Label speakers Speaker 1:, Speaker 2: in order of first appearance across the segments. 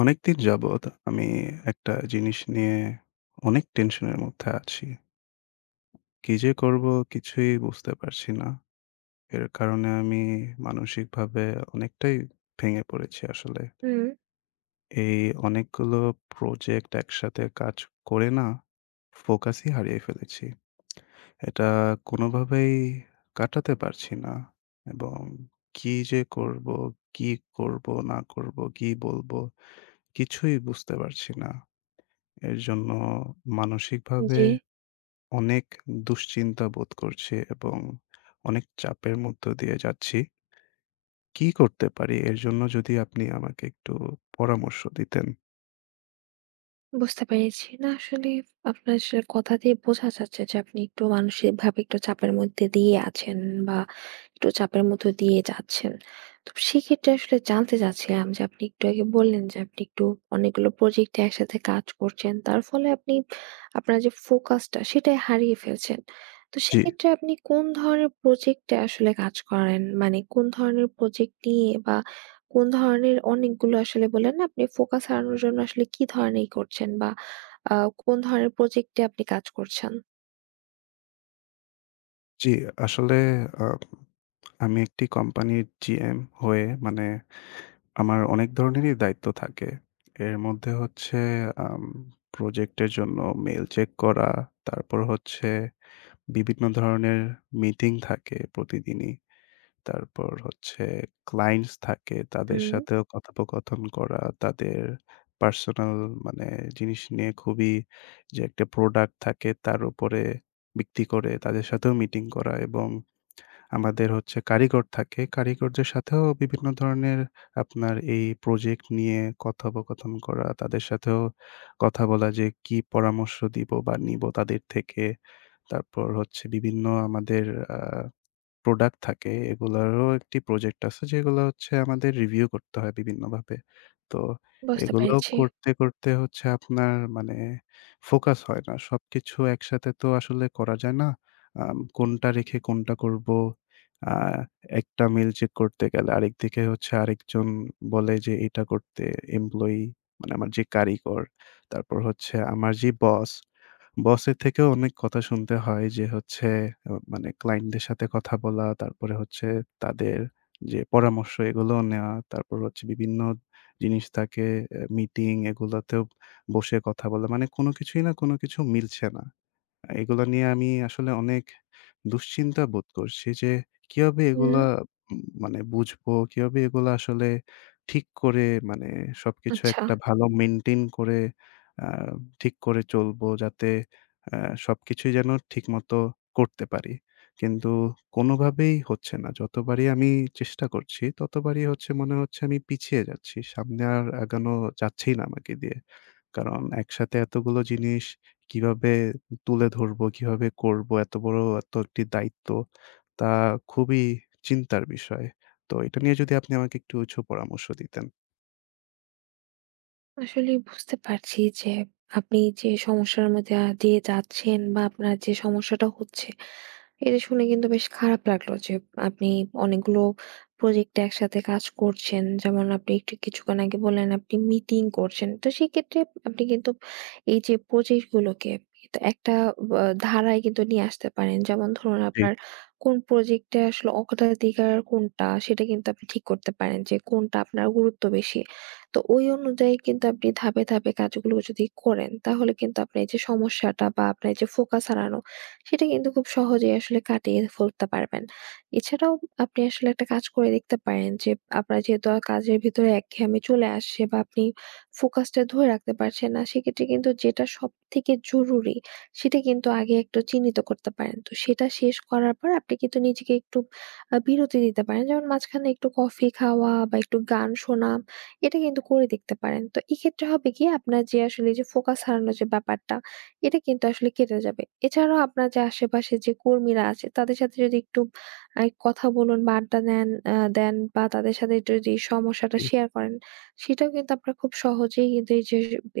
Speaker 1: অনেকদিন যাবৎ আমি একটা জিনিস নিয়ে অনেক টেনশনের মধ্যে আছি। কি যে করব কিছুই বুঝতে পারছি না। এর কারণে আমি মানসিকভাবে অনেকটাই ভেঙে পড়েছি আসলে।
Speaker 2: হুম,
Speaker 1: এই অনেকগুলো প্রজেক্ট একসাথে কাজ করে না ফোকাসই হারিয়ে ফেলেছি। এটা কোনোভাবেই কাটাতে পারছি না এবং কি যে করব, কি করব না করব, কি বলব কিছুই বুঝতে পারছি না। এর জন্য মানসিকভাবে
Speaker 2: জি।
Speaker 1: অনেক দুশ্চিন্তা বোধ করছি এবং অনেক চাপের মধ্য দিয়ে যাচ্ছি। কি করতে পারি এর জন্য যদি আপনি আমাকে একটু পরামর্শ দিতেন?
Speaker 2: বুঝতে পেরেছি। না আসলে আপনার কথা দিয়ে বোঝা যাচ্ছে যে আপনি একটু মানসিকভাবে একটু চাপের মধ্যে দিয়ে আছেন বা একটু চাপের মধ্য দিয়ে যাচ্ছেন। তো সেক্ষেত্রে আসলে জানতে চাচ্ছিলাম যে আপনি একটু আগে বললেন যে আপনি একটু অনেকগুলো প্রজেক্টে একসাথে কাজ করছেন। তার ফলে আপনি আপনার যে ফোকাসটা সেটাই হারিয়ে ফেলছেন। তো
Speaker 1: জি,
Speaker 2: সেক্ষেত্রে আপনি কোন ধরনের প্রজেক্টে আসলে কাজ করেন? মানে কোন ধরনের প্রজেক্ট নিয়ে বা কোন ধরনের অনেকগুলো আসলে বললেন না আপনি ফোকাস হারানোর জন্য আসলে কি ধরনের করছেন বা আ কোন ধরনের প্রজেক্টে আপনি কাজ করছেন?
Speaker 1: জি। আসলে আ আমি একটি কোম্পানির GM হয়ে মানে আমার অনেক ধরনেরই দায়িত্ব থাকে। এর মধ্যে হচ্ছে আম প্রজেক্টের জন্য মেইল চেক করা, তারপর হচ্ছে বিভিন্ন ধরনের মিটিং থাকে প্রতিদিনই। তারপর হচ্ছে ক্লায়েন্টস থাকে, তাদের
Speaker 2: হুম।
Speaker 1: সাথেও কথোপকথন করা, তাদের পার্সোনাল মানে জিনিস নিয়ে খুবই, যে একটা প্রোডাক্ট থাকে তার উপরে ভিত্তি করে তাদের সাথেও মিটিং করা। এবং আমাদের হচ্ছে কারিগর থাকে। কারিগরদের সাথেও বিভিন্ন ধরনের আপনার এই প্রজেক্ট নিয়ে কথোপকথন করা, তাদের সাথেও কথা বলা যে কি পরামর্শ দিব বা নিব তাদের থেকে। তারপর হচ্ছে বিভিন্ন আমাদের আ প্রোডাক্ট থাকে, এগুলারও একটি প্রজেক্ট আছে যেগুলো হচ্ছে আমাদের রিভিউ করতে হয় বিভিন্নভাবে। তো
Speaker 2: বুঝতে
Speaker 1: এগুলো
Speaker 2: পেরেছি।
Speaker 1: করতে, করতে হচ্ছে আপনার মানে ফোকাস হয় না। সবকিছু একসাথে তো আসলে করা যায় না। কোনটা রেখে কোনটা করব। আ একটা মেইল চেক করতে গেলে আরেকদিকে হচ্ছে আরেকজন বলে যে এটা করতে, এমপ্লয়ি মানে আমার যে কারিগর, তারপর হচ্ছে আমার যে বস, বসের থেকেও অনেক কথা শুনতে হয়। যে হচ্ছে মানে ক্লায়েন্টদের সাথে কথা বলা, তারপরে হচ্ছে তাদের যে পরামর্শ এগুলোও নেওয়া। তারপর হচ্ছে বিভিন্ন জিনিস থাকে, মিটিং, এগুলাতেও বসে কথা বলা। মানে কোনো কিছুই না, কোনো কিছু মিলছে না। এগুলা নিয়ে আমি আসলে অনেক দুশ্চিন্তা বোধ করছি যে কিভাবে
Speaker 2: হুম,
Speaker 1: এগুলা, মানে বুঝবো? কিভাবে এগুলা আসলে ঠিক করে, মানে সবকিছু
Speaker 2: আচ্ছা।
Speaker 1: একটা ভালো মেইনটেইন করে আ ঠিক করে চলবো যাতে আ সবকিছুই যেন ঠিকমতো করতে পারি। কিন্তু কোনোভাবেই হচ্ছে না। যতবারই আমি চেষ্টা করছি ততবারই হচ্ছে, মনে হচ্ছে আমি পিছিয়ে যাচ্ছি। সামনে আর আগানো যাচ্ছেই না আমাকে দিয়ে। কারণ একসাথে এতগুলো জিনিস কিভাবে তুলে ধরবো, কিভাবে করবো, এত বড় এত একটি দায়িত্ব, তা খুবই চিন্তার বিষয়। তো এটা নিয়ে যদি আপনি আমাকে একটু উঁচু পরামর্শ দিতেন।
Speaker 2: আসলেই বুঝতে পারছি যে আপনি যে সমস্যার মধ্যে দিয়ে যাচ্ছেন বা আপনার যে সমস্যাটা হচ্ছে, এটা শুনে কিন্তু বেশ খারাপ লাগলো যে আপনি অনেকগুলো প্রজেক্টে একসাথে কাজ করছেন। যেমন আপনি একটু কিছুক্ষণ আগে বললেন আপনি মিটিং করছেন। তো সেক্ষেত্রে আপনি কিন্তু এই যে প্রজেক্টগুলোকে কিন্তু একটা ধারায় কিন্তু নিয়ে আসতে পারেন। যেমন ধরুন
Speaker 1: জি,
Speaker 2: আপনার কোন প্রজেক্টে আসলে অগ্রাধিকার কোনটা সেটা কিন্তু আপনি ঠিক করতে পারেন যে কোনটা আপনার গুরুত্ব বেশি। তো ওই অনুযায়ী কিন্তু আপনি ধাপে, ধাপে কাজগুলো যদি করেন তাহলে কিন্তু আপনার এই যে সমস্যাটা বা আপনার যে ফোকাস হারানো সেটা কিন্তু খুব সহজেই আসলে কাটিয়ে ফেলতে পারবেন। এছাড়াও আপনি আসলে একটা কাজ করে দেখতে পারেন যে আপনার যেহেতু আর কাজের ভিতরে একঘেয়েমি চলে আসছে বা আপনি ফোকাসটা ধরে রাখতে পারছেন না, সেক্ষেত্রে কিন্তু যেটা সবথেকে জরুরি সেটা কিন্তু আগে একটু চিহ্নিত করতে পারেন। তো সেটা শেষ করার পর আপনি কিন্তু নিজেকে একটু বিরতি দিতে পারেন। যেমন মাঝখানে একটু কফি খাওয়া বা একটু গান শোনা, এটা কিন্তু করে দেখতে পারেন। তো এক্ষেত্রে হবে কি, আপনার যে আসলে যে ফোকাস হারানোর যে ব্যাপারটা, এটা কিন্তু আসলে কেটে যাবে। এছাড়াও আপনার যে আশেপাশে যে কর্মীরা আছে তাদের সাথে যদি একটু কথা বলুন বা আড্ডা নেন আ দেন বা তাদের সাথে একটু যদি সমস্যাটা
Speaker 1: জি।
Speaker 2: শেয়ার করেন, সেটাও কিন্তু আপনার খুব সহজেই কিন্তু এই যে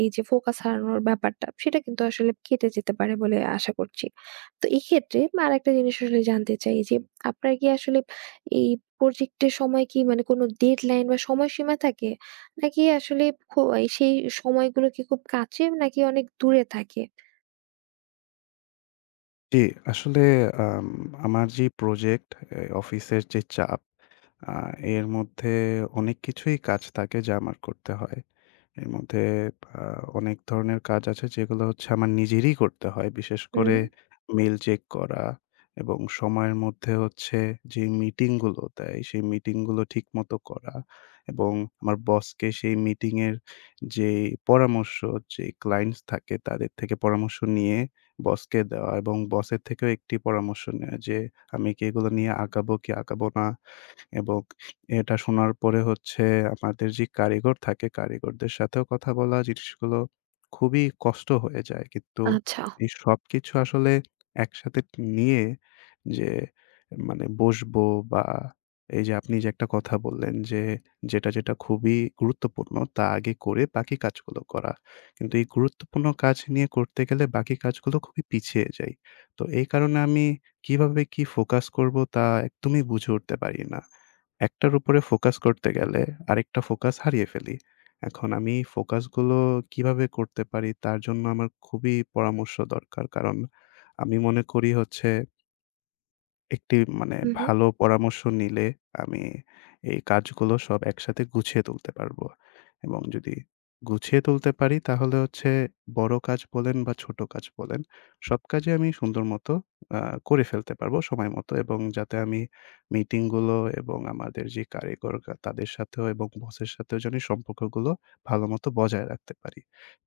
Speaker 2: এই যে ফোকাস হারানোর ব্যাপারটা সেটা কিন্তু আসলে কেটে যেতে পারে বলে আশা করছি। তো এক্ষেত্রে আরেকটা জিনিস আসলে জানতে চাই যে, আপনার কি আসলে এই প্রজেক্টের সময় কি, মানে কোনো ডেডলাইন বা সময়সীমা থাকে? নাকি আসলে এই সেই সময়গুলো কি খুব কাছে নাকি অনেক দূরে থাকে?
Speaker 1: জি, আসলে আম আমার যে প্রজেক্ট, এ অফিসের যে চাপ, আ এর মধ্যে অনেক কিছুই কাজ থাকে যা আমার করতে হয়। এর মধ্যে আ অনেক ধরনের কাজ আছে যেগুলো হচ্ছে আমার নিজেরই করতে হয়। বিশেষ করে
Speaker 2: হুম,
Speaker 1: মেইল চেক করা এবং সময়ের মধ্যে হচ্ছে যে মিটিংগুলো দেয়, সেই মিটিংগুলো ঠিকমতো করা, এবং আমার বসকে সেই মিটিংয়ের যে পরামর্শ, যে ক্লায়েন্টস থাকে তাদের থেকে পরামর্শ নিয়ে বসকে দেওয়া, এবং বসের থেকেও একটি পরামর্শ নেওয়া যে আমি কি এগুলো নিয়ে আগাবো কি আগাবো না? এবং এটা শোনার পরে হচ্ছে আমাদের যে কারিগর থাকে, কারিগরদের সাথেও কথা বলা, জিনিসগুলো খুবই কষ্ট হয়ে যায়। কিন্তু
Speaker 2: আচ্ছা।
Speaker 1: এই সবকিছু আসলে একসাথে নিয়ে যে মানে বসবো, বা এই যে আপনি যে একটা কথা বললেন যে, যেটা খুবই গুরুত্বপূর্ণ তা আগে করে বাকি কাজগুলো করা। কিন্তু এই গুরুত্বপূর্ণ কাজ নিয়ে করতে গেলে বাকি কাজগুলো খুবই পিছিয়ে যাই। তো এই কারণে আমি কিভাবে কি ফোকাস করব তা একদমই বুঝে উঠতে পারি না। একটার উপরে ফোকাস করতে গেলে আরেকটা ফোকাস হারিয়ে ফেলি। এখন আমি ফোকাসগুলো কিভাবে করতে পারি তার জন্য আমার খুবই পরামর্শ দরকার। কারণ আমি মনে করি হচ্ছে, একটি মানে
Speaker 2: হুম।
Speaker 1: ভালো পরামর্শ নিলে আমি এই কাজগুলো সব একসাথে গুছিয়ে তুলতে পারবো। এবং যদি গুছিয়ে তুলতে পারি তাহলে হচ্ছে বড় কাজ বলেন বা ছোট কাজ বলেন, সব কাজই আমি সুন্দর মতো আ করে ফেলতে পারবো সময় মতো, এবং যাতে আমি মিটিংগুলো এবং আমাদের যে কারিগর, তাদের সাথেও এবং বসের সাথেও যেন এই সম্পর্কগুলো ভালোমতো বজায় রাখতে পারি।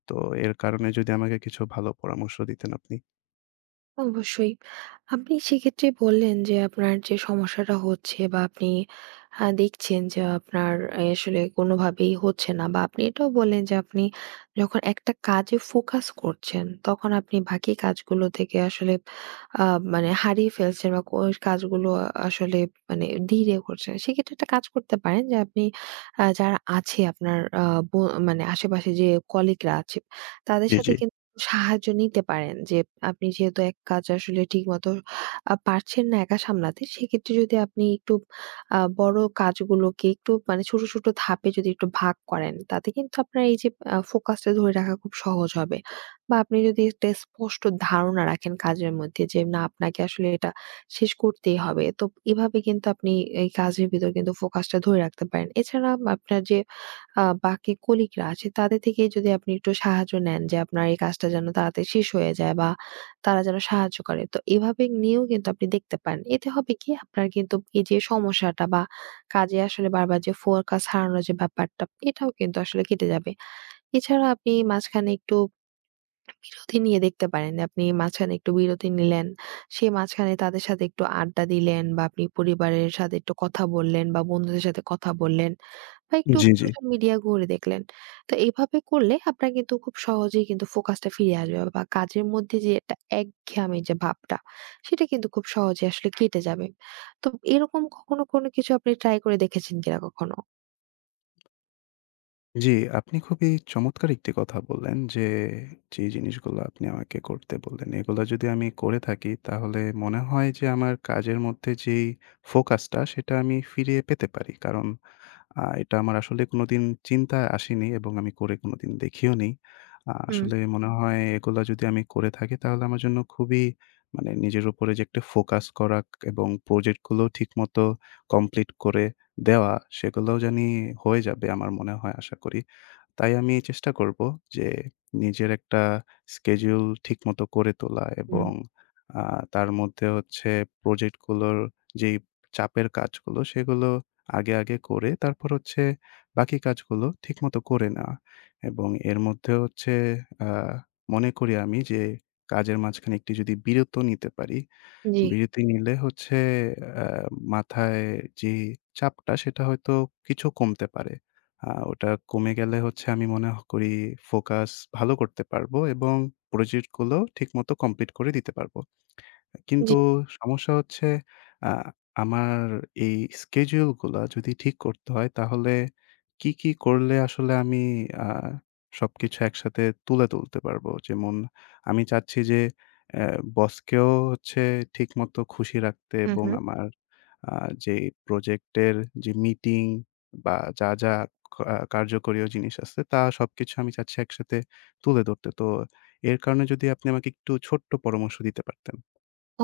Speaker 1: তো এর কারণে যদি আমাকে কিছু ভালো পরামর্শ দিতেন আপনি।
Speaker 2: অবশ্যই। আপনি সেক্ষেত্রে বললেন যে আপনার যে সমস্যাটা হচ্ছে বা আপনি দেখছেন যে আপনার আসলে কোনোভাবেই হচ্ছে না, বা আপনি এটাও বললেন যে আপনি যখন একটা কাজে ফোকাস করছেন, তখন আপনি বাকি কাজগুলো থেকে আসলে আ মানে হারিয়ে ফেলছেন বা কাজগুলো আসলে মানে ধীরে করছেন। সেক্ষেত্রে একটা কাজ করতে পারেন যে আপনি যারা আছে আপনার ব মানে আশেপাশে যে কলিগরা আছে, তাদের
Speaker 1: জি,
Speaker 2: সাথে
Speaker 1: জি।
Speaker 2: সাহায্য নিতে পারেন যে আপনি যেহেতু এক কাজ আসলে ঠিকমতো পারছেন না একা সামলাতে, সেক্ষেত্রে যদি আপনি একটু বড় কাজগুলোকে একটু মানে ছোট, ছোট ধাপে যদি একটু ভাগ করেন, তাতে কিন্তু আপনার এই যে ফোকাসটা ধরে রাখা খুব সহজ হবে। বা আপনি যদি একটা স্পষ্ট ধারণা রাখেন কাজের মধ্যে যে না, আপনাকে আসলে এটা শেষ করতেই হবে। তো এভাবে কিন্তু আপনি এই কাজের ভিতর কিন্তু ফোকাসটা ধরে রাখতে পারেন। এছাড়া আপনার যে বাকি কলিগরা আছে তাদের থেকে যদি আপনি একটু সাহায্য নেন যে আপনার এই কাজটা যেন তাড়াতাড়ি শেষ হয়ে যায় বা তারা যেন সাহায্য করে। তো এভাবে নিয়েও কিন্তু আপনি দেখতে পারেন। এতে হবে কি, আপনার কিন্তু এই যে সমস্যাটা বা কাজে আসলে বারবার যে ফোকাস হারানোর যে ব্যাপারটা, এটাও কিন্তু আসলে কেটে যাবে। এছাড়া আপনি মাঝখানে একটু বিরতি নিয়ে দেখতে পারেন। আপনি মাঝখানে একটু বিরতি নিলেন। সেই মাঝখানে তাদের সাথে একটু আড্ডা দিলেন বা আপনি পরিবারের সাথে একটু কথা বললেন বা বন্ধুদের সাথে কথা বললেন। বা একটু
Speaker 1: জি, জি।
Speaker 2: সোশ্যাল মিডিয়া ঘুরে দেখলেন। তো এভাবে করলে আপনার কিন্তু খুব সহজেই কিন্তু ফোকাসটা ফিরে আসবে বা কাজের মধ্যে যে একটা একঘেয়ামি যে ভাবটা, সেটা কিন্তু খুব সহজে আসলে কেটে যাবে। তো এরকম কখনো কোনো কিছু আপনি ট্রাই করে দেখেছেন কিনা কখনো?
Speaker 1: জি, আপনি খুবই চমৎকার একটি কথা বললেন যে, যে জিনিসগুলো আপনি আমাকে করতে বললেন, এগুলো যদি আমি করে থাকি তাহলে মনে হয় যে আমার কাজের মধ্যে যেই ফোকাসটা সেটা আমি ফিরিয়ে পেতে পারি। কারণ এটা আমার আসলে কোনোদিন চিন্তায় আসেনি এবং আমি করে কোনোদিন দেখিও নি।
Speaker 2: হুম,
Speaker 1: আসলে মনে হয় এগুলা যদি আমি করে থাকি তাহলে আমার জন্য খুবই, মানে নিজের উপরে যে একটা ফোকাস করা এবং প্রজেক্ট গুলো ঠিকমতো কমপ্লিট করে দেওয়া, সেগুলোও জানি হয়ে যাবে, আমার মনে হয়, আশা করি। তাই আমি চেষ্টা করব যে নিজের একটা schedule ঠিকমতো করে তোলা,
Speaker 2: হুম।
Speaker 1: এবং আ তার মধ্যে হচ্ছে প্রজেক্ট গুলোর যেই চাপের কাজগুলো সেগুলো আগে, আগে করে তারপর হচ্ছে বাকি কাজগুলো ঠিকমতো করে নেওয়া, এবং এর মধ্যে হচ্ছে আ মনে করি আমি যে কাজের মাঝখানে একটি যদি বিরত নিতে পারি,
Speaker 2: জি।
Speaker 1: বিরতি নিলে হচ্ছে অ্যা মাথায় যে চাপটা সেটা হয়তো কিছু কমতে পারে। ওটা কমে গেলে হচ্ছে আমি মনে করি ফোকাস ভালো করতে পারবো এবং প্রজেক্টগুলো ঠিকমতো কমপ্লিট করে দিতে পারবো। কিন্তু
Speaker 2: জি।
Speaker 1: সমস্যা হচ্ছে আ আমার এই schedule গুলা যদি ঠিক করতে হয় তাহলে কি করলে আসলে আমি আ সবকিছু একসাথে তুলে তুলতে পারবো? যেমন আমি চাচ্ছি যে অ্যা বসকেও হচ্ছে ঠিকমতো খুশি রাখতে,
Speaker 2: হু,
Speaker 1: এবং
Speaker 2: হু।
Speaker 1: আমার আ যে প্রজেক্টের যে মিটিং বা যা কার্যকরীয় জিনিস আছে তা সবকিছু আমি চাচ্ছি একসাথে তুলে ধরতে। তো এর কারণে যদি আপনি আমাকে একটু ছোট্ট পরামর্শ দিতে পারতেন।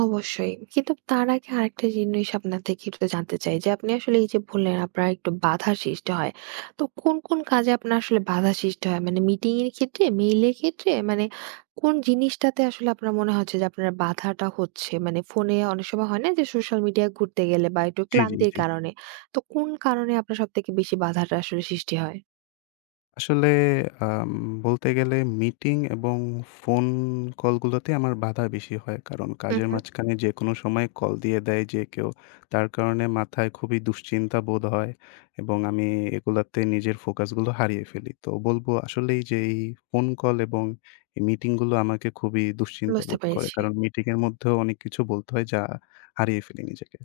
Speaker 2: অবশ্যই। কিন্তু তার আগে আরেকটা জিনিস আপনার থেকে একটু জানতে চাই যে, আপনি আসলে এই যে বললেন আপনার একটু বাধা সৃষ্টি হয়। তো কোন, কোন কাজে আপনার আসলে বাধা সৃষ্টি হয়? মানে মিটিং এর ক্ষেত্রে, মেইলের ক্ষেত্রে? মানে কোন জিনিসটাতে আসলে আপনার মনে হচ্ছে যে আপনার বাধাটা হচ্ছে? মানে ফোনে অনেক সময় হয় না যে সোশ্যাল মিডিয়ায় ঘুরতে গেলে বা একটু
Speaker 1: জি, জি,
Speaker 2: ক্লান্তির
Speaker 1: জি।
Speaker 2: কারণে। তো কোন কারণে আপনার সবথেকে বেশি বাধাটা আসলে সৃষ্টি হয়?
Speaker 1: আসলে আম বলতে গেলে মিটিং এবং ফোন কলগুলোতে আমার বাধা বেশি হয়। কারণ
Speaker 2: হু,
Speaker 1: কাজের
Speaker 2: হু।
Speaker 1: মাঝখানে যেকোনো সময় কল দিয়ে দেয় যে কেউ। তার কারণে মাথায় খুবই দুশ্চিন্তা বোধ হয় এবং আমি এগুলাতে নিজের ফোকাসগুলো হারিয়ে ফেলি। তো বলব আসলেই যে এই ফোন কল এবং এই মিটিংগুলো আমাকে খুবই দুশ্চিন্তা
Speaker 2: বুঝতে
Speaker 1: বোধ করে।
Speaker 2: পেরেছি।
Speaker 1: কারণ মিটিংয়ের মধ্যেও অনেক কিছু বলতে হয় যা হারিয়ে ফেলি নিজেকে।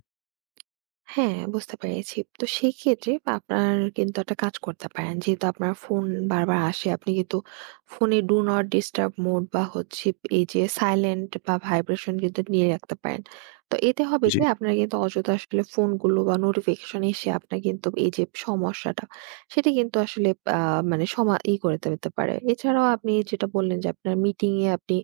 Speaker 2: হ্যাঁ, বুঝতে পেরেছি। তো সেই ক্ষেত্রে আপনার কিন্তু একটা কাজ করতে পারেন। যেহেতু আপনার ফোন বারবার আসে, আপনি কিন্তু ফোনে ডু নট ডিস্টার্ব মোড বা হচ্ছে এই যে সাইলেন্ট বা ভাইব্রেশন কিন্তু নিয়ে রাখতে পারেন। তো এতে হবে
Speaker 1: জি।
Speaker 2: কি, আপনার কিন্তু অযথা আসলে ফোনগুলো বা নোটিফিকেশন এসে আপনার কিন্তু এই যে সমস্যাটা, সেটা কিন্তু আসলে আ মানে সমা ই করে দিতে পারে। এছাড়াও আপনি যেটা বললেন যে আপনার মিটিং এ আপনি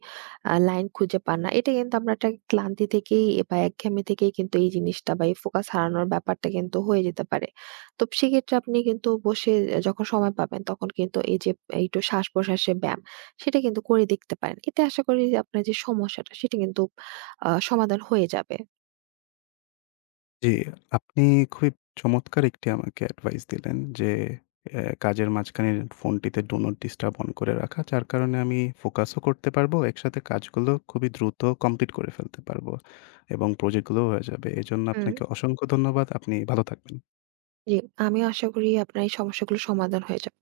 Speaker 2: লাইন খুঁজে পান না। এটা কিন্তু আমরা একটা ক্লান্তি থেকেই বা একঘেয়েমি থেকেই কিন্তু এই জিনিসটা বা এই ফোকাস হারানোর ব্যাপারটা কিন্তু হয়ে যেতে পারে। তো সেক্ষেত্রে আপনি কিন্তু বসে যখন সময় পাবেন তখন কিন্তু এই যে একটু শ্বাস-প্রশ্বাসের ব্যায়াম, সেটা কিন্তু করে দেখতে পারেন। এতে আশা করি যে আপনার যে সমস্যাটা সেটা কিন্তু সমাধান হয়ে যাবে।
Speaker 1: জি, আপনি খুবই চমৎকার একটি আমাকে অ্যাডভাইস দিলেন যে কাজের মাঝখানে ফোনটিতে ডু নট ডিস্টার্ব অন করে রাখা। যার কারণে আমি ফোকাসও করতে পারবো, একসাথে কাজগুলো খুবই দ্রুত কমপ্লিট করে ফেলতে পারবো এবং প্রজেক্টগুলোও হয়ে যাবে। এজন্য
Speaker 2: হুম।
Speaker 1: আপনাকে অসংখ্য ধন্যবাদ। আপনি ভালো থাকবেন।
Speaker 2: জি, আমিও আশা করি আপনার এই সমস্যাগুলো সমাধান হয়ে যাবে।